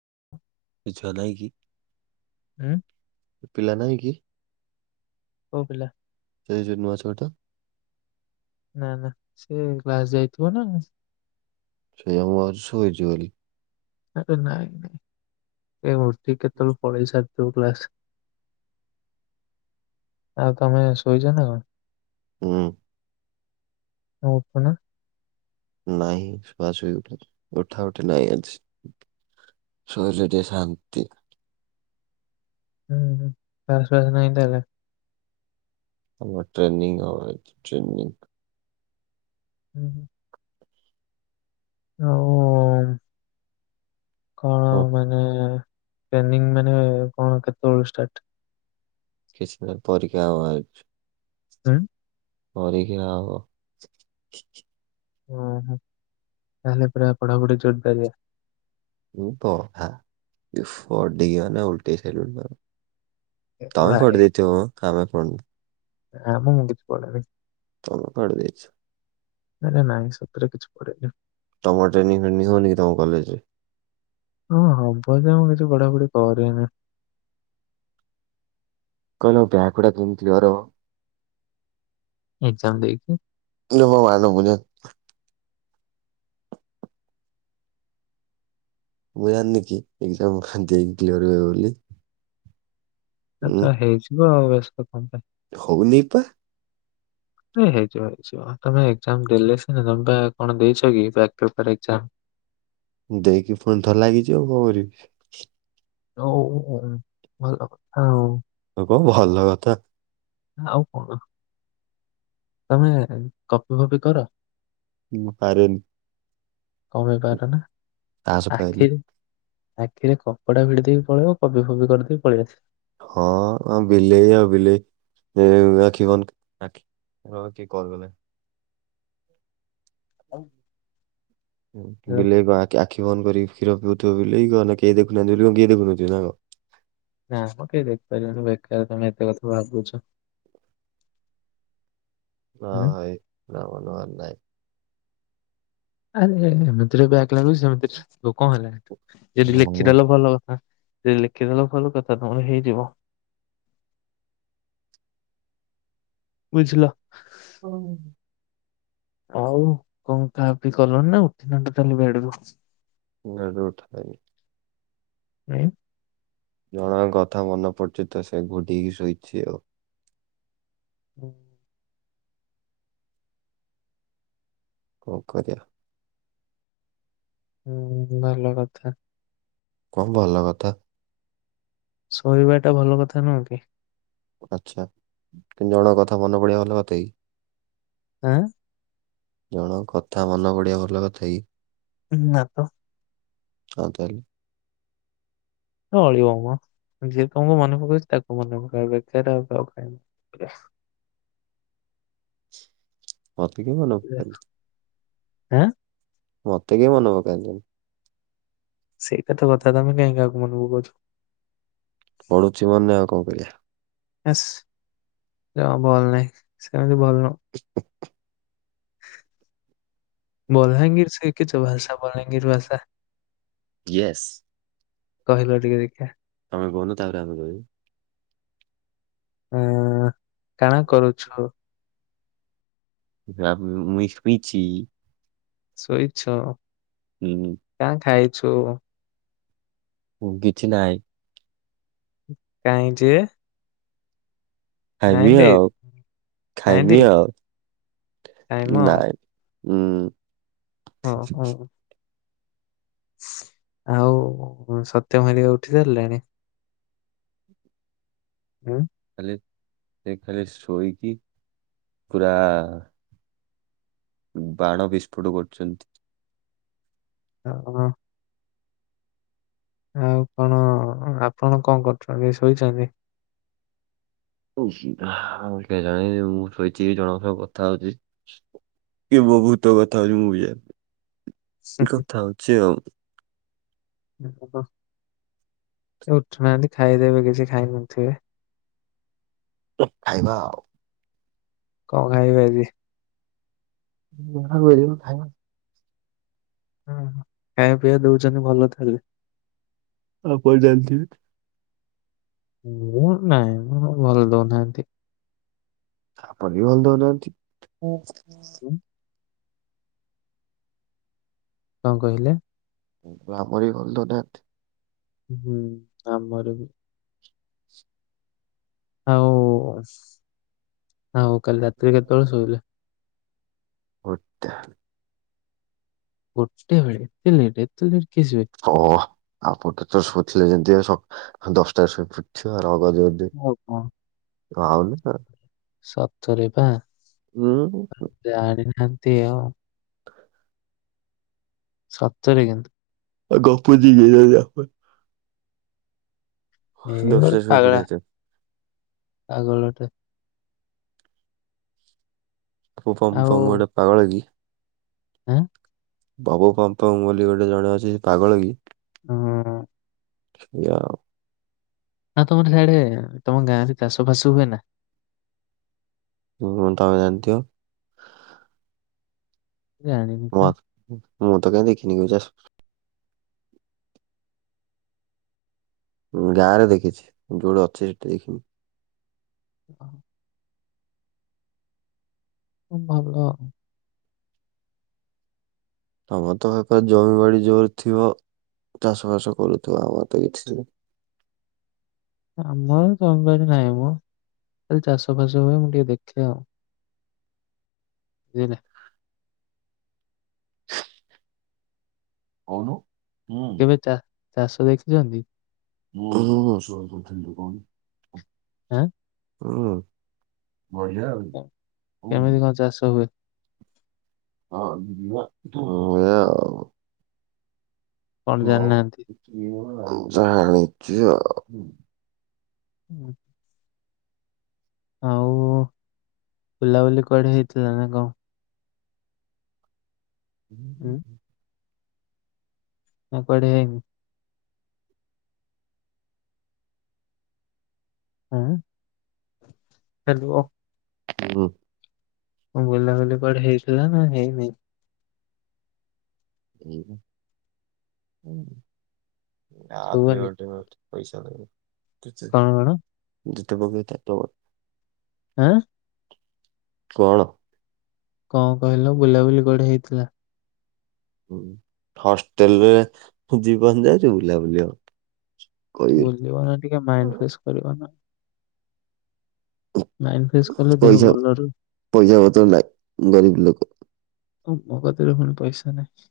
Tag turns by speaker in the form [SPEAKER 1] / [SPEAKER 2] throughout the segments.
[SPEAKER 1] [unintelligible]
[SPEAKER 2] ଜାଲାଇ କି
[SPEAKER 1] ଉଁ
[SPEAKER 2] ପିଲା ନାହିଁ କି?
[SPEAKER 1] କୋଉ ପିଲା
[SPEAKER 2] ସେଇ ଜେ ନୁଆ ଛୁଆଟା।
[SPEAKER 1] ନା ନା ସେ କ୍ଲାସ ଯାଇଥିବ ନା।
[SPEAKER 2] ସେ ଆମ ଘରେ ଶୋଇଚି ବୋଲି
[SPEAKER 1] ଆରେ ନାଇଁ ନାଇଁ ଏ ମୃତ୍ତି କେତେବେଳେ ପଳେଇ ସାରିଥିବ କ୍ଲାସ। ଆଉ ତମେ ଶୋଇଛ ନା କଣ?
[SPEAKER 2] ହୁଁ।
[SPEAKER 1] ହପ ନା।
[SPEAKER 2] ନାଇଁ ଶୁଆ ଶୁଇ ଉଠା ଉଠା ଉଠି ନାଇଁ ଆଜି ଶୋଇଲେ ଟିକେ ଶାନ୍ତିି।
[SPEAKER 1] [unintelligible]
[SPEAKER 2] ଆମର ଟ୍ରେନିଂ ହବା ଏଠି ଟ୍ରେନିଂ।
[SPEAKER 1] ହୁଁ ହୁଁ। ଆଉ କଣ
[SPEAKER 2] ହବ।
[SPEAKER 1] ମାନେ ଟ୍ରେନିଙ୍ଗି ମାନେ କଣ କେତେବେଳ ଷ୍ଟାର୍ଟ?
[SPEAKER 2] କିଛି ଦିନ ପରିକା। [unintelligible]
[SPEAKER 1] ହୁଁ।
[SPEAKER 2] ପରୀକ୍ଷା ହବ ।
[SPEAKER 1] ଓହୋ ତାହେଲେ ପୁରା ପଢାପଢି ଜୋରଦାରିଆ।
[SPEAKER 2] ମୁ ତ ଅଧା ପଢ଼ି କିନା ଓଲେଟେଇସାରିଲୁନି ।
[SPEAKER 1] ଏ
[SPEAKER 2] ତମେ ପଢ଼ି ଦେଇଥିବମ। ଆମେ ପଢିନୁ।
[SPEAKER 1] ନାମ ମୁଁ କିଛି ପଢିନି।
[SPEAKER 2] ହଁ ମୁଁ ପାଢ଼ୀ ଦେଇଚି।
[SPEAKER 1] ଆରେ ନାହିଁ ସତରେ କିଛି ପଢିନି।
[SPEAKER 2] ତମର ଟ୍ରେନିଂ ଫ୍ରେିନିଙ୍ଗ ହୋଉନିକି ତୁମ କଲେଜରେ।
[SPEAKER 1] ହଁ ହବ ଯେ ମୁଁ କିଛି ପଢାପଢ଼ି କରିନି।
[SPEAKER 2] କହିଲ।
[SPEAKER 1] ଏକ୍ଜାମ
[SPEAKER 2] [unintelligible]
[SPEAKER 1] ଦେଇକି
[SPEAKER 2] [unintelligible] ମୁଁ ଜାନିନିକି ଏକଜାମ୍ ଦେଇକି କ୍ଲିୟର ହେବ ବୋଲି ।
[SPEAKER 1] ଏ ତ ହେଇଯିବ ଆଉ ର। [unintelligible]
[SPEAKER 2] ହଉନି ପା।
[SPEAKER 1] ହେଇଯିବ, [unintelligible] ତମେ ଏକ୍ସାମ ଦେଲେ ସିନା ତମେ ପା କଣ ଦେଇଚ କି ବ୍ୟକପେପର୍ ଏକଯାମ୍।
[SPEAKER 2] ଦେଇକି ପୁଣି ଥର ଲାଗିଚି ଆଉ କଣ କରିବି?
[SPEAKER 1] [unintelligible]
[SPEAKER 2] ଆକୁ ଭଲ ଲାଗକଥା।
[SPEAKER 1] ଆଉ କଣ? ତମେ କପି ଫପି କର?
[SPEAKER 2] ମୁଁ ପାରୁନି।
[SPEAKER 1] କଣ ପାଇଁ ପରୁନା
[SPEAKER 2] ତାସ ପାରେନି
[SPEAKER 1] ଆଖିରେ। ଆଖିରେ କପଡା ଭିଡି ଦେଇକି ପଳେଇବ [unintelligible] କରିଦେଇ ପଳେଇ ଆସିବ।
[SPEAKER 2] ହଁ ବିଲେଇ ଆଉ ବିଲେଇ ଆଖିବନ ଆଖି ହଁ କିଏ କଲ କଲେ ।
[SPEAKER 1] [inaudible]
[SPEAKER 2] ବିଲେଇ ବା ଆଖି ବନ୍ଦ କରି କ୍ଷୀର ପିଉଥିବ ବୋଲି [unintelligible] କେହି ଦେଖୁହାନ୍ତି ବୋଲି କଣ କେହି ଦେଖୁନଥିବେ ନା କଣ।
[SPEAKER 1] ନା ମ କେହି ଦେଖିପାରିବିନି ବେକାର ତମେ ଏତେ କଥା ଭାବୁଛ। ହୁଁ
[SPEAKER 2] [unintelligible]
[SPEAKER 1] ଆରେ [unintelligible] ବ୍ୟାକ୍ ଲାଗିଚି ସେମିତିରେ [inaudible] କଣ ହେଲା ହେଟୁ ଯଦି
[SPEAKER 2] ହୁଁ।
[SPEAKER 1] ଲେଖିଦେଲ ଭଲ କଥା। ଯଦି ଲେଖିଦେଲ ଭଲ କଥା ତମର ହେଇଯିବ ବୁଝିଲ।
[SPEAKER 2] [inaudible]
[SPEAKER 1] ଆଉ କଣ ଖା ପି କଲଣି ନା ଉଠିନ ଟୋଟାଲି ବେଡ ରୁ ।
[SPEAKER 2] ବେଡ ରୁ [unintelligible]
[SPEAKER 1] ହୁଁ।
[SPEAKER 2] ଜଣଙ୍କ କଥା ମନେ ପଡୁଚି ତ ଶୋଇଲି ଉଠିକି ଶୋଇଚି ଆଉ।
[SPEAKER 1] [inaudible]
[SPEAKER 2] କଣ କରିବା
[SPEAKER 1] ହୁଁ ଭଲ କଥା।
[SPEAKER 2] କଣ ଭଲ କଥା
[SPEAKER 1] ଶୋଇବା ଟା ଭଲ କଥା ନୁହଁ କି।
[SPEAKER 2] ଆଛା କିନ୍ତୁ ଜଣଙ୍କ କଥା ମନେ ପଡିବା ଭଲ କଥା କି
[SPEAKER 1] ଆଁ
[SPEAKER 2] ଜଣଙ୍କ କଥା ମନ ପଡିବା ଭଲ କଥା କି
[SPEAKER 1] ନା ତ
[SPEAKER 2] ଆଉ ତାହେଲେ
[SPEAKER 1] ଚଳିବ ମ ଯିଏ ତମକୁ ମନେ ପକୋଉଛି ତାକୁ ମନେ ପକାଅ ବେକାର ରେ ଆଉ କାହାକୁ କାଇଁ
[SPEAKER 2] ମତେ କିଏ [unintelligible]
[SPEAKER 1] ଆଁ
[SPEAKER 2] ମୋତେ କିଏ ମନେ ପକାନ୍ତିନି।
[SPEAKER 1] ସେଇଟା ତ କଥା ତମେ କାଇଁ କାହାକୁ ମନେ ପକୋଉଛ
[SPEAKER 2] ପଢୁଛି ମନେ ଆଉ କଣ କରିବା।
[SPEAKER 1] ଏସ୍ ଦେହ ଭଲ ନାହିଁ ସେମି [inaudible] ବଲାଙ୍ଗୀର ସିକିଚୁ ଭାଷା ବଲାଙ୍ଗୀର ଭାଷା [inaudible]
[SPEAKER 2] ୟେସ।
[SPEAKER 1] କହିଲ ଟିକେ ଟଖେ ।
[SPEAKER 2] ଆମେ କନୁ ତାପରେ ଆମେ କହ
[SPEAKER 1] ହଁ। କାଣା କରୁଛୁ ।
[SPEAKER 2] [unintelligible]
[SPEAKER 1] ସୋଇଛ। କା ଖାଇ ଛୁ
[SPEAKER 2] କିଛି ନାହିଁ ।
[SPEAKER 1] କାହିଁ ଯେ ।
[SPEAKER 2] ଖାଇବି ଆଉ
[SPEAKER 1] ନାଇଁ
[SPEAKER 2] ଖାଇବି
[SPEAKER 1] ଦେଇ
[SPEAKER 2] ଆଉ
[SPEAKER 1] କାଇଁ ମ
[SPEAKER 2] ନାଇଁ । ହୁଁ ।
[SPEAKER 1] ହଁ ହଁ । ଆଉ ସତ୍ୟ ଭାରିକା ଉଠି ସାରିଲାଣି ଉ ।
[SPEAKER 2] ତାଲେ ସେ ଖାଲି ସୋଇକି ପୁରା ବାଣ ବିସ୍ଫୋଟ କରୁଛନ୍ତି ।
[SPEAKER 1] ଓ ହ। ଆଉ କଣ ଆପଣ କଣ କରୁଛନ୍ତି ଶୋଇଛନ୍ତି?
[SPEAKER 2] କେଜାଣ ମୁଁ ଶୋଇଛି ଜଣଙ୍କ ସହିତ କଥା ହଉଛି । ଏ ବ ଭୂତ ଗଥା। [unintelligible] [inaudible] ଏ କଥା ହଉଛି ଆଉ।
[SPEAKER 1] ଉଠୁନାହାନ୍ତି ଖାଇଦେବେ କିଛି ଖାଇ ନଥିବେ ।
[SPEAKER 2] ଖାଇବା ଆଉ ।
[SPEAKER 1] କଣ ଖାଇବେ ଆଜି।
[SPEAKER 2] ଖାଇ। [unintelligible]
[SPEAKER 1] ହୁଁ ଖାଇବାକୁ ପିଇକୁ ଦଉଛନ୍ତି ଭଲ ତାହେଲେ ।
[SPEAKER 2] ଆ ଜଲତି ।
[SPEAKER 1] ହ ନାଇଁ ଭଲ ନାହାନ୍ତି ।
[SPEAKER 2] ଆପଣ ବି ଭଲ ଦଉନାନ୍ତି ।
[SPEAKER 1] ହଁ । କଣ କହିଲେ?
[SPEAKER 2] ଗ୍ରମର ଭଲ ଦଉନାନ୍ତି ।
[SPEAKER 1] ହୁଁ ଆମରି ବି ଆଉ ହଁ ହଉ କାଲି ରାତିରେ କେତେବେଳେ ଶୋଇଲ ।
[SPEAKER 2] ଅଟା।
[SPEAKER 1] ଗୋଟେବେଳେ ଏତେ ଲେଟ୍ ଏତେ ଲେ
[SPEAKER 2] ହଁ ଆପଣ କେତଳେ ଶୁଥିଲେ ଯେମିତି। [unintelligible] ଦଶଟାରେ ଶୋଇପଡ଼ିଥିବା ଆଉ । ଟଗଦ ଅଧେ
[SPEAKER 1] ଆଉ କଣ
[SPEAKER 2] । ଆଉନ ।
[SPEAKER 1] ସତରେ ବା ।
[SPEAKER 2] ହୁଁ।
[SPEAKER 1] ସେଇଆ ଆଉ। ସତରେ କିନ୍ତୁ।
[SPEAKER 2] ଆଉ ଗପ [inaudible]
[SPEAKER 1] ଏଇ ଗୋଟେ
[SPEAKER 2] ଦଶଟାରେ ଶୋଇ
[SPEAKER 1] ପାଗଲା।
[SPEAKER 2] ପଡିବା କଥା
[SPEAKER 1] ପାଗଲଟେ।
[SPEAKER 2] [inaudible] ପାଗଳକି।
[SPEAKER 1] ହୁଁ।
[SPEAKER 2] ବାବୁ ପନ୍ତଙ୍ଗ ବୋଲି ଗୋଟେ ଜଣେ ଅଛି ସିଏ ପାଗଳ କି।
[SPEAKER 1] ହୁଁ।
[SPEAKER 2] ଯାହା ହେଉ।
[SPEAKER 1] ନାଁ ତମର ସିଆଡେ ତମ ଗାଁରେ ଚାଷ ଫାସ ହୁଏ ନା।
[SPEAKER 2] ହଁ ତମେ ଜାଣିଥିବ।
[SPEAKER 1] ଜାଣିନି ବା।
[SPEAKER 2] ହ ମୁଁ ତ କାଇହିଁ ଦେଖିନି ଗାଁ ରେ ଦେଖିଛି ଯୋଉଠି ଅଛି ସେଠି ଦେଖିନି।
[SPEAKER 1] ଓ। ଖୁବ୍ ଭଲ।
[SPEAKER 2] ତମରତ ସେପଟେ ଜମିିବାଡି ଜୋର ଥିବ ଚାଷ ବାସ କରୁଥିବ ଆମରତ କିଛି ନାହିଁ।
[SPEAKER 1] ଆମର ଜମିବାଡ଼ି ନାହିଁମ ଖାଲି ଚାଷ ଫାସ ହୁଏ ମୁଁ ଟିକେ ଦେଖେ ଆଉ। [inaudible]
[SPEAKER 2] କୋହୁନୁ।
[SPEAKER 1] କେବେ ଚା ଚାଷ ଦେଖୁଛନ୍ତି।
[SPEAKER 2] [inaudible]
[SPEAKER 1] ଆଁ
[SPEAKER 2] ହୁଁ। ବଢିଆ ଆଉ
[SPEAKER 1] କେମିତି କଣ ଚାଷ ହୁଏ।
[SPEAKER 2] ହଁ ଏଇଆ ଆଉ।
[SPEAKER 1] କଣ
[SPEAKER 2] ହ
[SPEAKER 1] ଜାଣିନାହାନ୍ତି
[SPEAKER 2] ଏ ଜାଣିଛି ଆଉ।
[SPEAKER 1] ହୁଁ। ଆଉ ବୁଲାବୁଲି କୁଆଡେ ହେଇଥିଲା ନା କଣ।
[SPEAKER 2] [inaudible]
[SPEAKER 1] ଆଉ କୁଆଡେ ଯାଇ ହଁ। ହ୍ୟାଲୋ।
[SPEAKER 2] ହୁଁ।
[SPEAKER 1] ବୁଲା ବୁଲି କୁଆଡେ ହେଇଥିଲା ନା ହେଇନି?
[SPEAKER 2] ହ ହୁଁ। ଆପରେ
[SPEAKER 1] ଶୁଭୁନି
[SPEAKER 2] ଗୋଟେଗୋଟେ ପଇସା କେତେ?
[SPEAKER 1] କଣ କଣ
[SPEAKER 2] ଯେ [unintelligible]
[SPEAKER 1] ଆଁ।
[SPEAKER 2] କଣ?
[SPEAKER 1] କଣ କହିଲ? ବୁଲାବୁଲି କୁଆଡେ ହେଇଥିଲା?
[SPEAKER 2] ହଷ୍ଟେଲରେ ଜୀବନ ଯାଉଛି, ବୁଲାବୁଲି ହବ!
[SPEAKER 1] ବୁଲିବ ନା ଟିକେ! ମାଇଣ୍ଡ ଫ୍ରେଶ କରିବ ନା। ମାଇଣ୍ଡ ଫ୍ରେଶ କଲେ ଦେହ
[SPEAKER 2] ପଇସା!
[SPEAKER 1] ଭଲ ରହୁ
[SPEAKER 2] ପଇସା ପତ୍ର ନାହିଁ। ଗରିବ ଲୋକ।
[SPEAKER 1] ମଗତିରେ ପୁଣି ପଇସା ନାହିଁ।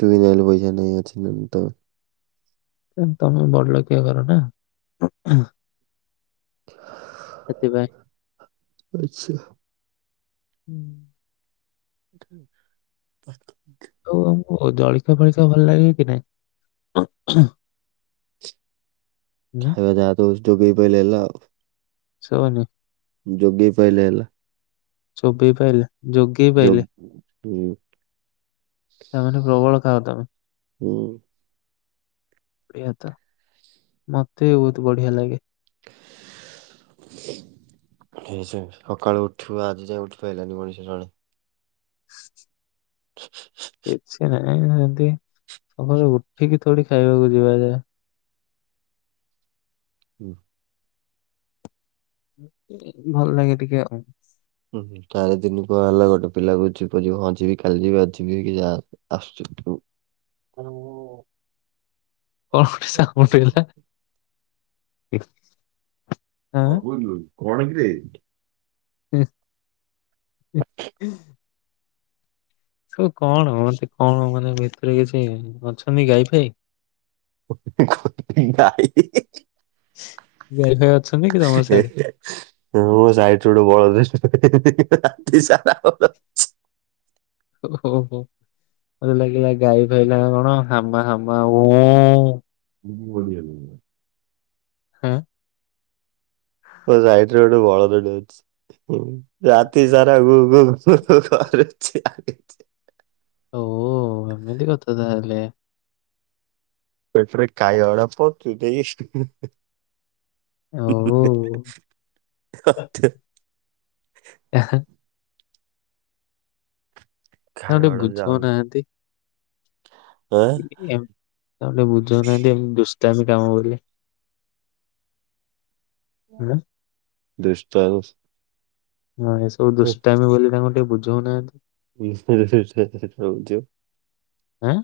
[SPEAKER 2] ତୁମି [unintelligible] ପଇସା। [unintelligible]
[SPEAKER 1] ତମେ ବଡ ଲୋକିଆ ଘର ନା! ସେଥିପାଇଁ
[SPEAKER 2] ଛୁଁ!
[SPEAKER 1] ହୁଁ!
[SPEAKER 2] [inaudible]
[SPEAKER 1] ଆଉ ଆମକୁ ଜଳଖିଆ ଫଳଖିଆ ଭଲ ଲାଗେ କି ନାହିଁ?
[SPEAKER 2] ଖାଇବା ଯାହା ଦଉଚି, ଚୋବେଇ ପାଇଲେ ହେଲା ଆଉ।
[SPEAKER 1] ସୁବୁନି।
[SPEAKER 2] ଯୋଗେଇ ପାଇଲେ ହେଲା।
[SPEAKER 1] ଚୋବେଇ ପାଇଲେ। ଯୋଗେଇ
[SPEAKER 2] ଯୋ
[SPEAKER 1] ପାଇଲେ।
[SPEAKER 2] ହୁଁ
[SPEAKER 1] ତା, ମାନେ ପ୍ରବଳ ଖାଅ ତମେ।
[SPEAKER 2] ହୁଁ।
[SPEAKER 1] ଏଇଆ ତ, ମତେ ବହୁତ ବଢିଆ ଲାଗେ।
[SPEAKER 2] ସେ, ସେ ସକାଳୁ ଉଠିବ ଆଜି ଯାଏ ଉଠି ପାଇଲାନି ମଣିଷ ଜଣେ?
[SPEAKER 1] [inaudible]
[SPEAKER 2] ହ
[SPEAKER 1] କିଛି ନାହିଁ, ଏଁ ତି ସକାଳ ଉଠିକି ଥୋଡି ଖାଇବାକୁ ଯିବା ଯା।
[SPEAKER 2] ହୁଁ।
[SPEAKER 1] ଭଲ ଲାଗେ ଟିକେ ଆଉ।
[SPEAKER 2] ହୁ, ଚାରି ଦିନ କୁଆ ହେଲା ଗୋଟେ ପିଲାକୁ ଯିବ ଯିବ ହଁ ଯିବି କାଲି ଯିବି ଆଜି ଯିବି ହେଇକି ଯା ଆସୁଛି।
[SPEAKER 1] କଣ ଗୋଟେ ସାଉଣ୍ଡ ହେଲା? ଠିକ
[SPEAKER 2] ହଗୁଲୁ କଣ କି ରେ।
[SPEAKER 1] ହୁ! [inaudible] ସେ କଣ ମ, ସେ କଣ ମାନେ ଭିତରୁ କିଛି ଅଛନ୍ତି ଗାଈ ଫାଇ।
[SPEAKER 2] ଗାଇ ମୋ ସାଇଟ୍
[SPEAKER 1] ଗାଈ ଫାଇ ଅଛନ୍ତି କି ତମ
[SPEAKER 2] ରୁ
[SPEAKER 1] ସିଆଡେ?
[SPEAKER 2] ଗୋଟେ ବଳଦ ଖତ ତା ସା
[SPEAKER 1] ଓୋ ମୋତେ ଲାଗିଲା ଗାଈ ଫାଇଲା କଣ ହାମା ହାମା
[SPEAKER 2] ହୁଁ ବଢିଆ ବ
[SPEAKER 1] ହଁ
[SPEAKER 2] ସାଇଟ ଗୋଟେ ଭଳରେ ଡାନ୍ସ ହଁ ଜାତି ସର ଆରଛି ଆଛି।
[SPEAKER 1] ଓହ ଏମିତି କଥା ତାହେଲେ
[SPEAKER 2] ପେଟରେ କାଇ ଅଡପ ତୁ ଦେଇସ
[SPEAKER 1] ଓ
[SPEAKER 2] ଆଛ।
[SPEAKER 1] ତାଙ୍କୁ ଆ ଟିକେ
[SPEAKER 2] ଖାଇବାଗୁଡା ଯାଉନି
[SPEAKER 1] ବୁଝଉନାହାନ୍ତି।
[SPEAKER 2] ଆଁ
[SPEAKER 1] ତମ ବୁଝ ନାନ୍ତି ଏ ଦ ତମ କାମବଲେ ହ
[SPEAKER 2] ଦୃଷ୍ଟାନ
[SPEAKER 1] ହଁ ଏ ସବୁ ଦୁଷ୍ଟମ ବୋଲି ତାଙ୍କ କେ ବୁଝଉନାହାନ୍ତି।
[SPEAKER 2] ଝ
[SPEAKER 1] ଆଁ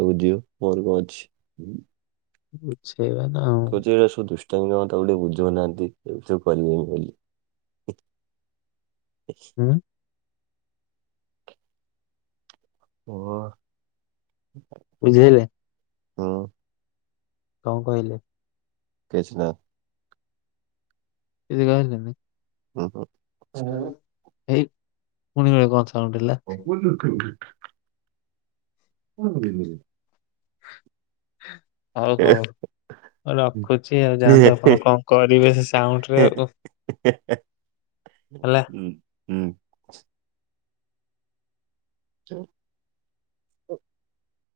[SPEAKER 2] ରହୁଝଉ ମ କଛି।
[SPEAKER 1] ବଛା। ସେେଇବେ ନା ଆଉ
[SPEAKER 2] ତଉ ଟିକେ ବୁଝୁନାହାନ୍ତି ଏ କିବେନି ବୋଲି
[SPEAKER 1] ହୁଁ।
[SPEAKER 2] ଓୁ
[SPEAKER 1] ବୁଝିଲେ
[SPEAKER 2] ହଁ।
[SPEAKER 1] କଣ କହିଲେ?
[SPEAKER 2] କିଛି ନା
[SPEAKER 1] କିଛି କହିଲେ
[SPEAKER 2] ହ ହୋ।
[SPEAKER 1] ହେ ମୁୁଣିିବ କ
[SPEAKER 2] ହଉ ବୋଲୁ [inaudible] ହଁ ମୁଁ ଯିବିନି
[SPEAKER 1] ହଁ। ହଉ ହଉ ରଖୁଛି ଆଉ ଯାଆନ୍ତୁ ଆପଣ କଣ କରିବେ ସେ ସାଉଣ୍ଡରେ ଆଉ।
[SPEAKER 2] ଏକ।
[SPEAKER 1] ହେଲା।
[SPEAKER 2] ହୁଁ। ହୁଁ। [inaudible]